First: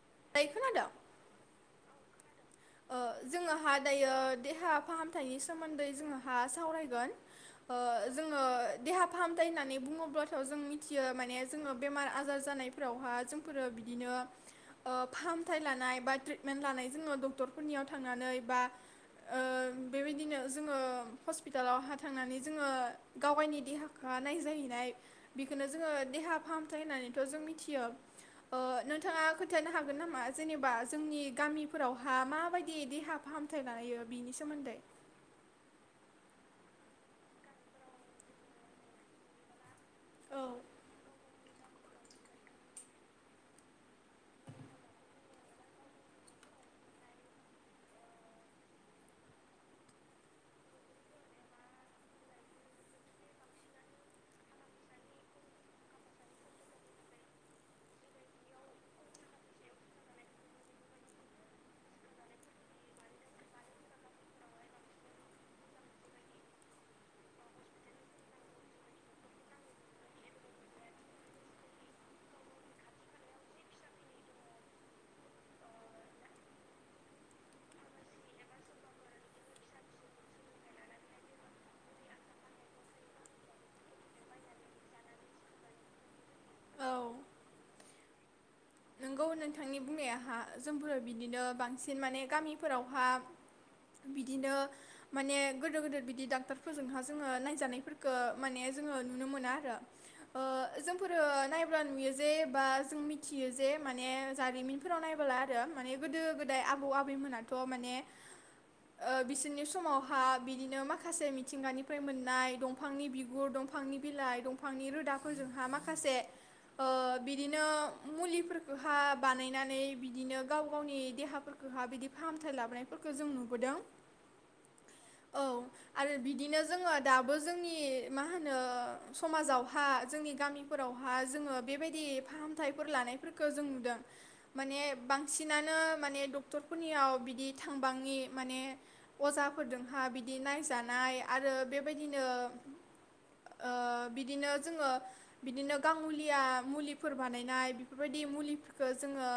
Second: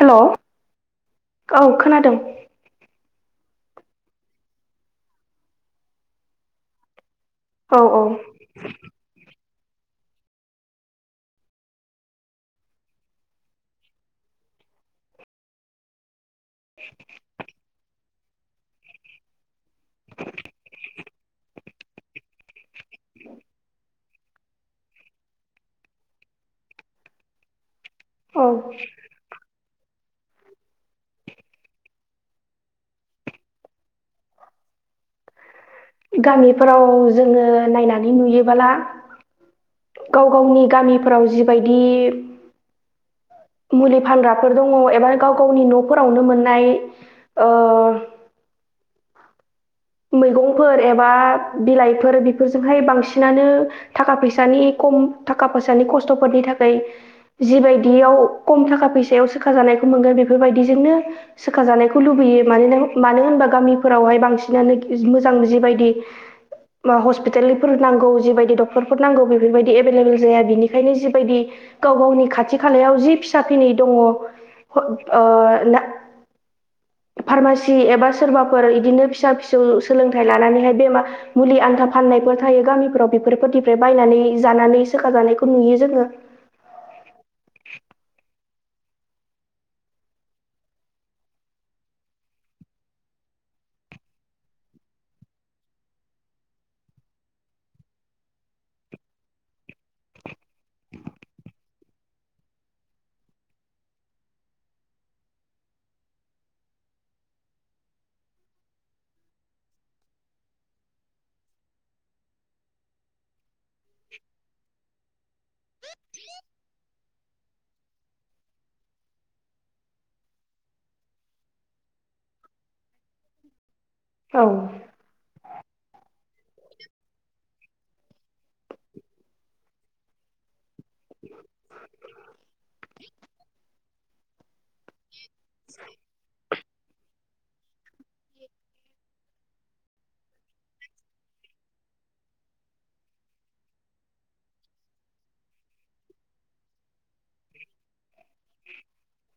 हेल' दायो खोनादों औ खोनादों ओ जोङोहा दायो देहा फाहामथायनि सोमोन्दै जोंहा सावरायगोन औ औ जोङो देहा फाहाम होननानै बुङोब्लाथ' जों मिथियो माने जोङो बेमार आजार जानायफोरावहा जोंफोरो बिदिनो फाहामथाय लानाय बा मेेन लानाय जोङो डक्टरफोरनियाव थांनानै नै बा ओ बेबायदिनो जोङो हस्पिटालावहा थांनानै जोङो गावगायनि देहा खौहा नायजाहैनाय बेखौनो जोङो देहा फाहामथाय होननानैथ जों मिथियो औ थानो हागोन नामा जेनेबा जोंनि गामिफोरावहा माबायदि देहा फाहामथाय लायो बेनि सोमोन्दै गामिफोराव जोङो नायनानै नुयोबाला गाव औ गावनि गामिफोराव जिब बायदि मुलि फानग्राफोर दङ एबा गाव गावनि नफोरावनो मोननाय ओ मैगंफोर एबा बिलाइफोर बेफोरजोंहाय बांसिनानो थाखा फैसानि खम थाखा फैसानि खस्थफोरनि थाखै जिबायदियाव खम थाखा फैसायाव सोखाजानायखौ मोनगोन बेफोरबायदिजोंनो सोखाजानायखौ लुबैयो मानोनों मानो होनबा गामिफोरावहाय बां सिनानो मोजां जिबायदि मा हस्पिटालफोर नांगौ जिबायदि डक्टरफोर नांगौ बेफोरबायदि एबेलेबेल जाया बिनिखायनो जिबायदि गाव गावनि खाथि खालायाव जि फिसा फिनै दङ फ ओ ना फार्मासि एबा सोरबाफोर इदिनो फिसा फिसौ सोलोंथाइ लानानैहाय बेमा मुलि आन्था फाननायफोर थायो गामिफोराव बेफोरफोरनिफ्राय बायनानै जानानै सोखाजानायखौ नुयो जोङो। औ नोंगौ नोंथांनि बुंनायाहा जोंफोरो बिदिनो बांसिन माने गामिफोरावहा बिदिनो माने गोदोर गोदिर बिदि डक्टरफोरजोंहा जोङो नायजानायफोरखो माने जोङो नुनो मोना आरो। ओ जोंफोरो नायब्ला नुयो जे बा जों मिथियो जे माने जारिमिनफोराव नायबाला आरो माने गोदो गोदाय आबौ आबैमोनाथ माने ओ बिसोरनि समावहा बिदिनो माखसे मिथिंगानिफ्राय मोननाय दंफांनि बिगुर दं फांनि बिलाइ, दंफांनि रो फोरजोंहा माखासे ओ बिदिनो मुलि फोरखोहा बानायनानै बिदिनो गाव गावनि देहाफोरखौहा बिदि फाहामथाय लाबोनायफोरखौ जों नुबोदों। औ औ आरो बिदिनो जोङो दाबो जोंनि मा होनो समाजावहा जोंनि गामि फोरावहा जोङो बेबायदि फाहामथायफोर लानाय दों माने बां सिनानो माने दक टरफोरनियाव बिदि थांबाङि माने अजाफोरदोंहा बिदि नायजानाय आरो बेबायदिनो ओ बिदिनो जोङो बिदिनो गाङुलिया मुलिफोर बानायनाय बेफोरबायदि मुलिफोरखो जोङो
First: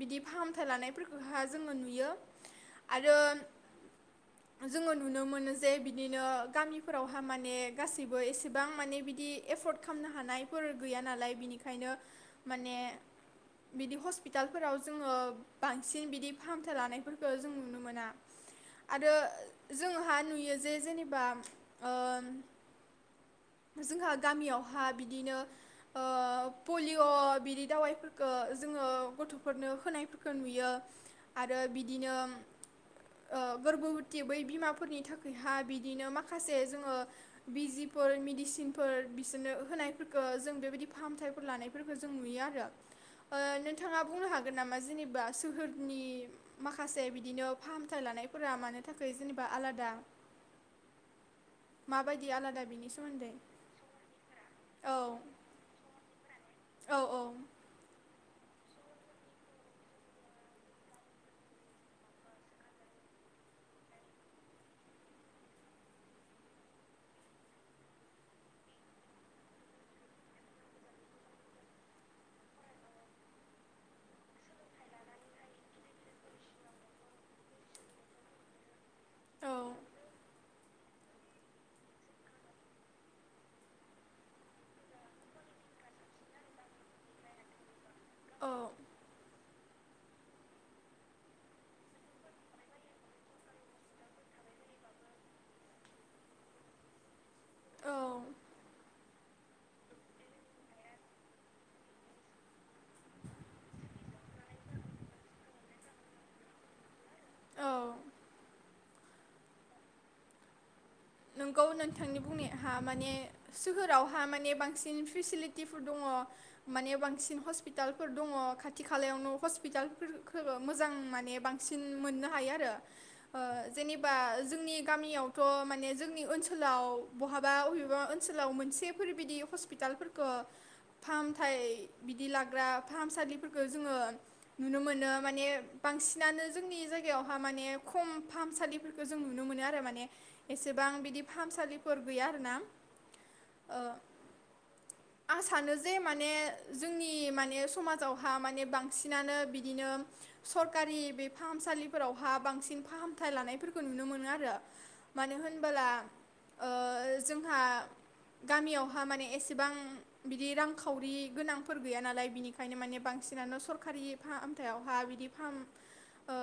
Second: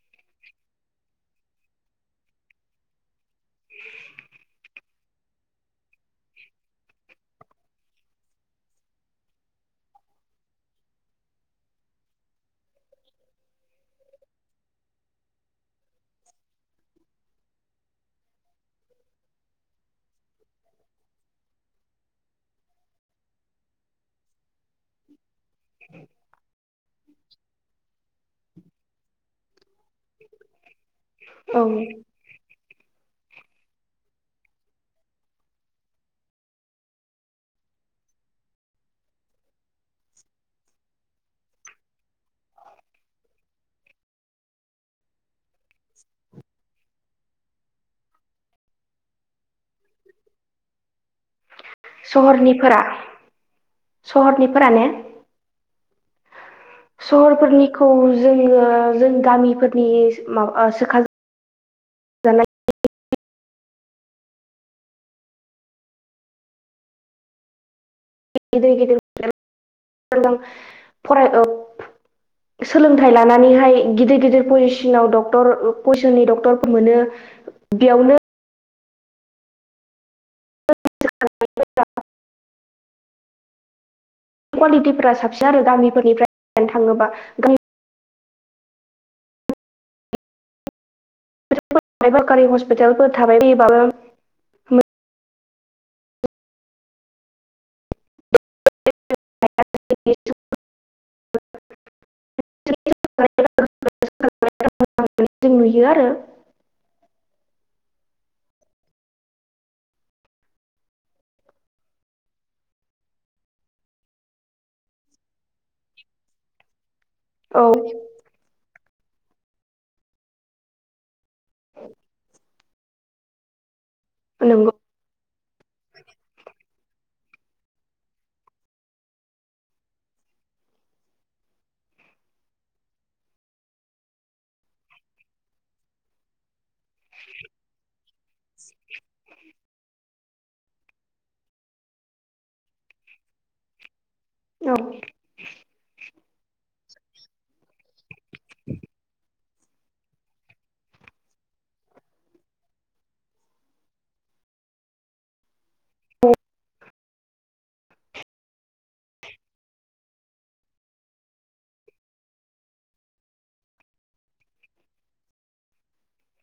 बिदि फाहामथाय लानायफोरखौहा जोङो नुयो आरो जोङो नुनो मोनो जे बिदिनो गामिफोरावहा माने गासैबो एसेबां माने बिदि एफर्ड खामनो हानायफोर गैया नालाय बिनिखायनो माने बिदि हस्पितालफोराव जोङो बांसिन बिदि फाहामथाय लानायफोरखो जों नुनो मोना आरो जोंहा नुयो जे जेनेबा ओ जोंहा गामियाव हा बिदिनो ओ पलिअ बिदि दावाइफोरखो जोङो गथफोरनो फोनायफोरखो नुयो। आरो औ बिदिनो ओ गोरबोबोटि बै बिमाफोरनि थाखैहा बिदिनो माखासे जोङो बिजिफोर मिडिसिनफोर बिसोरनो होनायफोरखो जों बेबायदि फाहामथाय फोर लानायफोरखो जों नुयो आरो ओ नोंथाङा बुंनो हागोन नामा जेनेबा सोहोरनि माखासे बिदिनो फाहामथाय लानायफोरा मानो थाखाय जेनेबा आलादा माबायदि आलादा सहरनिफोरा बिनि सोमोन्दै सहरनिफोरा ने औ। औ औ सहरफोरनिखौ जो जोङो जों गामिफोरनि मा ओ सोखा जानाय गिदिर गिदिर [inaudible] फराय ओ सोलोंथाइ लानानैहाय गिदिर गिदिर पजिसिनाव डक्टर पजिसननि डक्टरखौ मोनो बेयावनो औ कुवालिटिफोरा साबसि आरो गामिफोरनिफ्राय [inaudible] थाङोबा गामि औ [inaudible] सरखारि हस्पिटालफोर थाबाय बायोबाबो मो औ [unintelligible] [unintelligible] जों नुयो आरो। औ औ नोंगौ नोंथांनि बुंनायहा माने सोहोरावहा माने बांसिन फेसिलिटिफोर दङ माने बां सिन औ हस्पिटालफोर दङ खा थि खालायावनो हस्पिटालफोरखौ मोजां माने बांसिन मोननो हायो आरो। ओ जेनेबा नंगौ जोंनि गामियावथ' माने ओनसाव बहाबा अबेबा ओनसोलाव मोनसेफोरबिदि हस्पिटालफोरखो फाहामथाइ बिदि लाग्रा फाहामसालिफोरखो जोङो नुनो मोनो माने बांसिनानो जोंनि जायगायावहा माने खम फाहामसालिफोरखो जों नुनो मोनो आरो माने एसे बां बिदि फाहामसालिफोर गैया आरोना ओ आं सानो जे मान ने जोंनि माने समाजाव हा माने बांसिनानो बि दिनो सरकारि बे फाहामसालिफोरावहा बांसिन फाहामथाय लानायफोरखो नुनो मोनो आरो मानो होन बोला ओ जोंहा गामियावहा माने एसेबां बिदि रांखावरि गोनांफोर गैया नालाय बिनिखायनो माने बांसिनानो सरखारि फाहामथायावहा बिदि फाहाम ओ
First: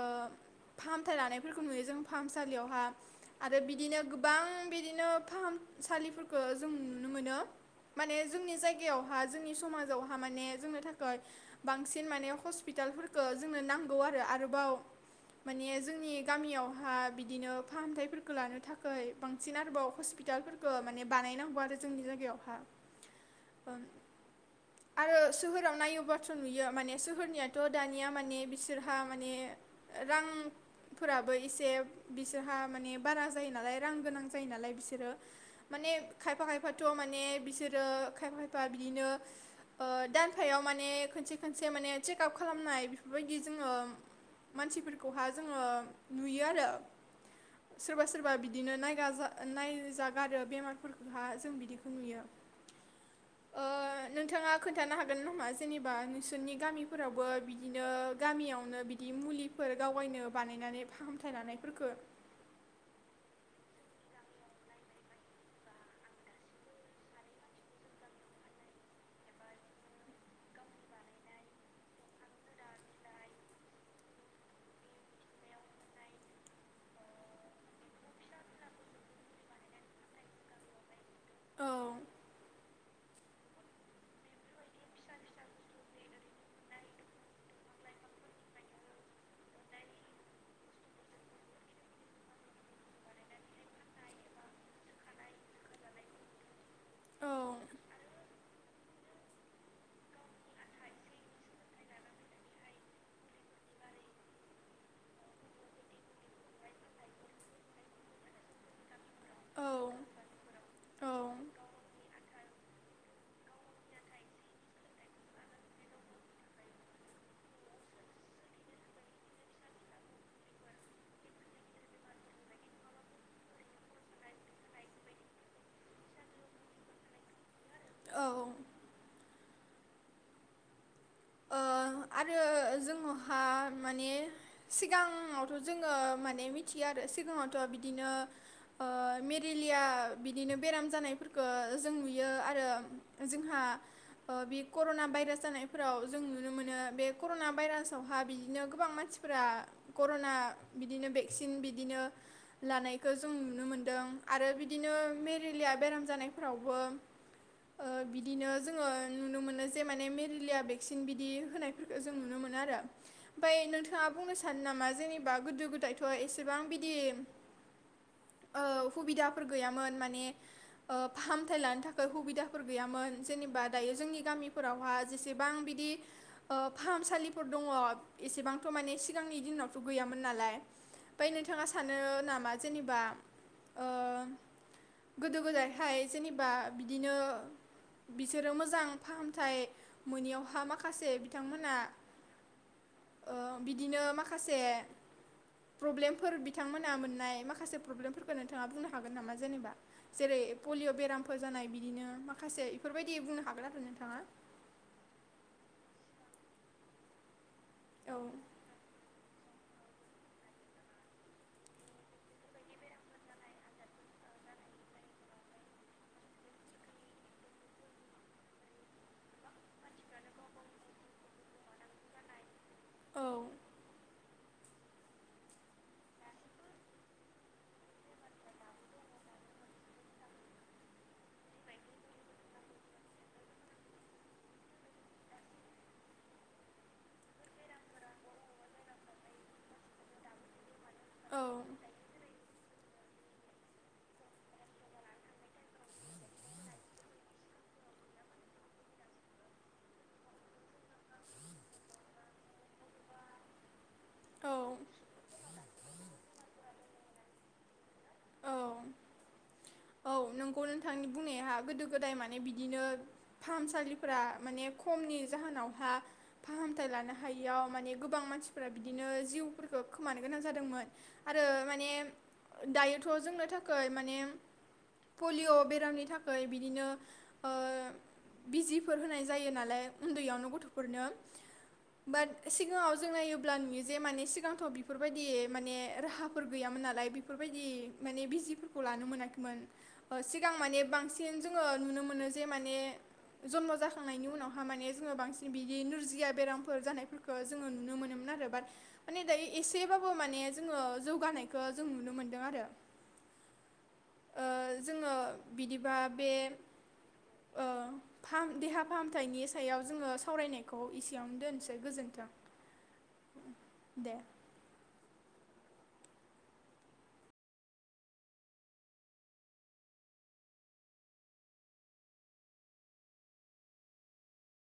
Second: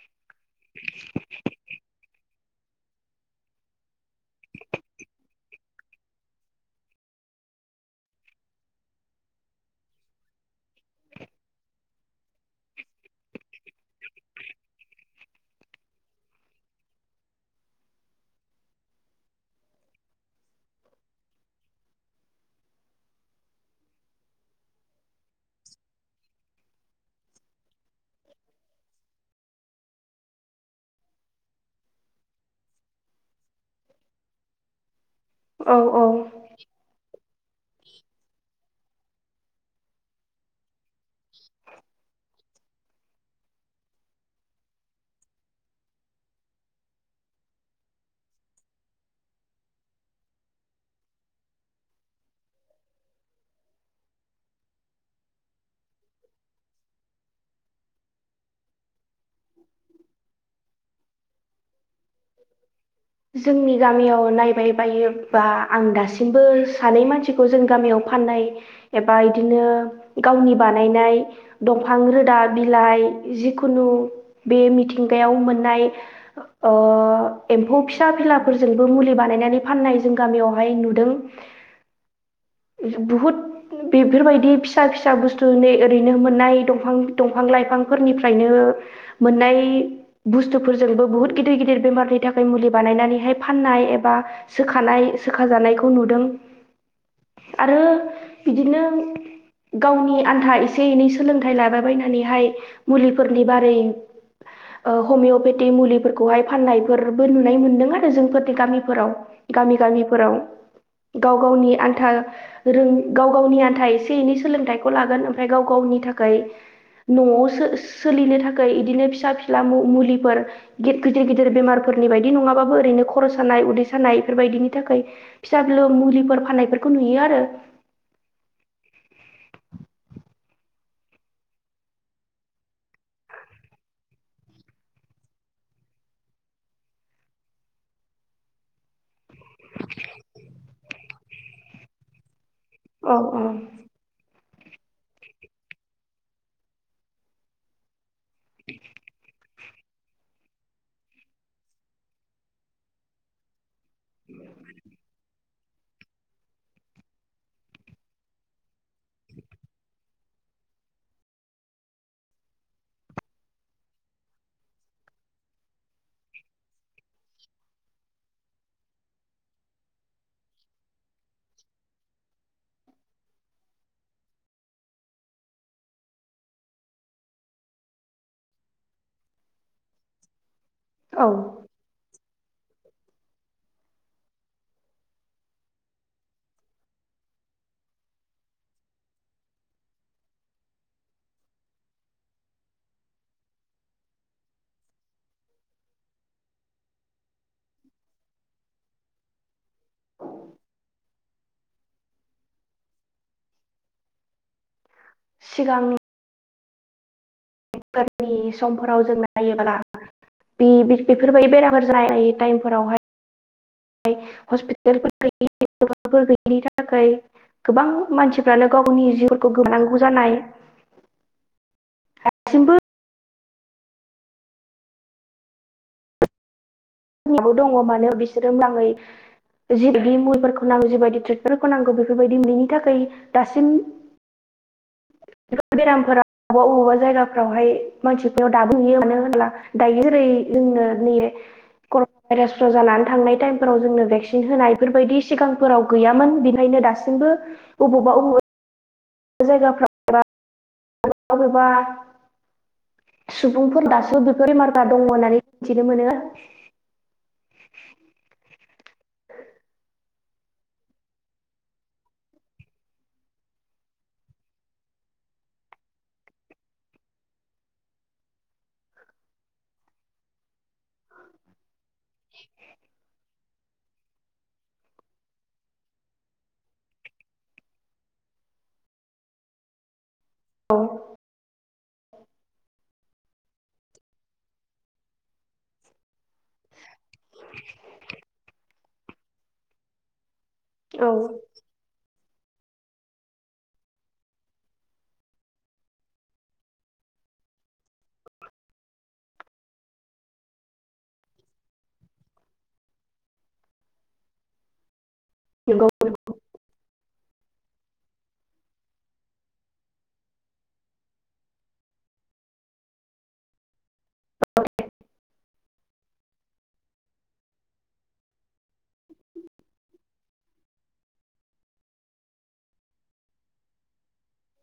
फाहामथाय लानायफोरखौ नुयो जों फाहामसालियावहा आरो बि- दिनो गोबां बिदिनो फाहामसालिफोरबो जों नुनो मोनो माने जोंनि जायगायावहा जोंनि समाजावहा माने जोंनो थाखै बांसिन माने हस्पिटालफोरखो जोंनो नांगौ आरो आरोबाव माने जोंनि गामियावहा बिदिनो फाहामथायफोरखो लानो थाखै बांसिन आरोबाव हस्पिटालफोरखो माने बानायनांगौ आरो जोंनि जायगायावहा आरो सोहोराव नायोब बाथ्रा नुयो माने सोहोरनियाथ' दानिया माने बिसोरहा माने रांफोराबो एसे बिसोरहा माने बारा जायो नालाय रां गोनां जायो नालाय बिसोरो औ माने औ खायफा खायफाथ' माने बिसोरो खायफा बा बिनो ओ दानफायाव माने खोनसे खोनसे माने सेकाप खालामनाय बेफोरबायदि जोङो मानसिफोरखौहा जोङो नुयो आरो सोरबा सोर- बा बिदिनो नायगाजा-नायजागारो बेमारफोरखौहा जों बिदिखौ नुयो ओ नोंथाङा खोन्थानो हागोन नामा जेनेबा नोंसोरनि गामिफोरावबो बिदिनो गामियावनो बिदि मुलिफोर गावबायनो बानायनानै फाहामथाय लानायफोरखो? जोंनि गामियाव नायबाय बायोबा आं दासिमबो सानै मानसिखौ जोंनि गामियाव फाननाय एबा इदिनो गावनि बानायनाय दंफां रोदा बिलाइ जिखुनु बे मिथिंगायाव मोननाय अ अ एम्फौ फिसा फिलाफोरजोंबो मुलि बानायनानै फाननाय जों गामियावहाय नुदों औ बुहुत बेफोरबायदि फिसा फिसा बुस्थुजोंनो ओरैनो मोननाय दंफां-दंफां लाइफांफोरनिफ्रायनो मोननाय बुस्थुफोरजोंबो बुहुत गिदिर गिद- दिर बेमारनि थाखाय मुलि बानायनानैहाय फाननाय एबा सोखानाय सोखाजानायखौ नुदों औ आरो बिदिनो गावनि आन्था एसे एनै सोलोंथाइ लाबायबायायनानैहाय मुलिफोरनि बारै ओ हमिय'पेथि मुलिफोरखौहाय फाननायफोरबो नुनाय मोन्दों आरो जोंफोरनि गामिफोराव औ गामि गामिफोराव औ गाव गावनि आन्था रों गाव गावनि आन्था एसे एनै सोलोंथाइखौ लागोन ओमफ्राय गाव गावनि थाखाय न'आव सो-सोलिनो थाखाय इदिनो फिसा फिला मु-मुलिफोर गेद- गिदिर गिदिर बेमारफोरनि बायदि नङाबाबो ओरैनो खर' सानाय उदै सानाय बेफोरबायदिनि थाखाय फिसा फिलौ मुलिफोर फाननायफोरखौ नुयो आरो औ। ओ आरो जोंनावहा माने सिगाङावथ' जोङो माने मिथियो आरो सिगाङावथ' बिदिनो ओ मे- रिलिया बिदिनो बेराम जानायफोरखो जों नुयो आरो औ जोंहा ओ बे कर'ना भाइरास जानायफोराव जों नुनो मोनो बे कर'ना भाइरासाव ओहा बिदिनो गोबां मानसिफोरा कर'ना बिदिनो भेक्सिन बिदिनो लानायखौ जों नुनो मोनदों दों आरो बिदिनो मेरेलिया बेराम जानायफोरावबो ओ बिदिनो जोङो नुनो मोनो जे माने मेलेरलिया भेक्सिन बिदि होनाय जों नुनो मोनो आरो ओमफ्राय नोंथाङा बुंनो सानो नामा जेनेबा गोदो गोदायथ' एसेबां बिदि ओ सुबिदाफोर गैयामोन माने फाहामथाय लानो थाखाय सुबिदाफोर गैयामोन जेनेबा दायो जोंनि गामिफोरावहा जेसेबां बिदि ओ फाहामसालिफोर दङ एसेबांथ' माने सिगांनि दिनावथ' गैयामोन नालाय औ ओमफ्राय नोंथाङा सानो नाम बा जेनेबा ओ गोदो गोदायहाय जेनेबा बिदिनो बिसोरो मोजां फाहामथाय मोनिआवहाय माखासे बिथांमोना ओ बिदिनो माखासे प्रब्लेमफोर बिथांमोना मोननाय माखासे प्रब्लेमफोरखौ नोंथाङा बुंनो हागोन नामा जेनेबा जेरै पलिय' बेरामफोर जानाय बिदिनो माखासे बेफोरबायदि बुंनो हागोन आरो नोंथाङा सिगांनि औ फोरनि समफोराव जोंना जायोब्ला बे बेफोरबायदि बेराफोर जायो टाइमफोरावहाय हस्पिटालफोर गैयाफोर गैयिनि थाखाय गोबां मानसिफ्रानो गावनि जिउखौ गोमानांगौ जानाय दासिमबो औ निबो दङ मानो बिसोरो मजङै जिबायदि मुुलिफोरखौ नांगौ जिबायदि ट्रिटमेन्टफोरखौ नांगौ बेफोरबायदि ननि थाखाय दासिम बेरामफोराव बबेबा बबेबा जायगाफोरावहाय मानसिफोराव दाबोयो मानो होनब्ला दायो ओरै जोंनो नै औ कर'ना भाइरासफ्राव जानानै थांनाय टाइमफोराव जोंनो भेक्सिन होनाय बेफोरबायदि सिगांफोराव गैयामोन बेनिखायनो दासिमबो बबावबा बबावबा जायगाफ्राव एबा आरोबा [unintelligible] सुबुंफोर दा [inaudible] बैफोर बेमारफ्रा दङ होननानै मिथिनो मोनो। [inaudible] औ औ औ नोंगौ नोंथांनि बुंनाया गोदो गोदाय माने बिदिनो फाहामसालिफोरा माने खमनि जाहोनावहा फाहामथाय लानो हायियाव माने गोबां मानसिफोरा बिदिनो जिउफोरखौ खोमानो गोनां जादोंमोन। आरो माने दायोथ' जोंनो थ'। गाय माने [inaudible] पलिय' बेरामनि थाखाय बिदिनो ओ बिजिफोर होनाय जायो नालाय उन्दैयावनो औ गथ'फोरनो बाट सिगाङाव जों नायोब्ला नुयो जे माने सिगां थ' बेफोरबायदि माने राहाफोर गैयामोन नालाय बेफोरबायदि माने बिजिफोरखौ लानो मोनाखै। मोन ओ सि सिगां माने औ बांसिन नंगौ जोङो नुनो मोनो जे माने जमन' जाखांनायनि उनावहाय माने जोङो बांसिन बिदि नोरजिया बेरामफोर जानायफोरखौ जोङो नुनो मोनोमोन आरो बाट माने दायो एसेबाबो माने जोङो जौगानायखौ जों नुनो मोनदों आरो ओ जोङो। बिदिबा बे ओ देहा फाहामथायनि सायाव जोङो सावरायनायखौ इसेयावनो दोनसै गोजोनथों दे।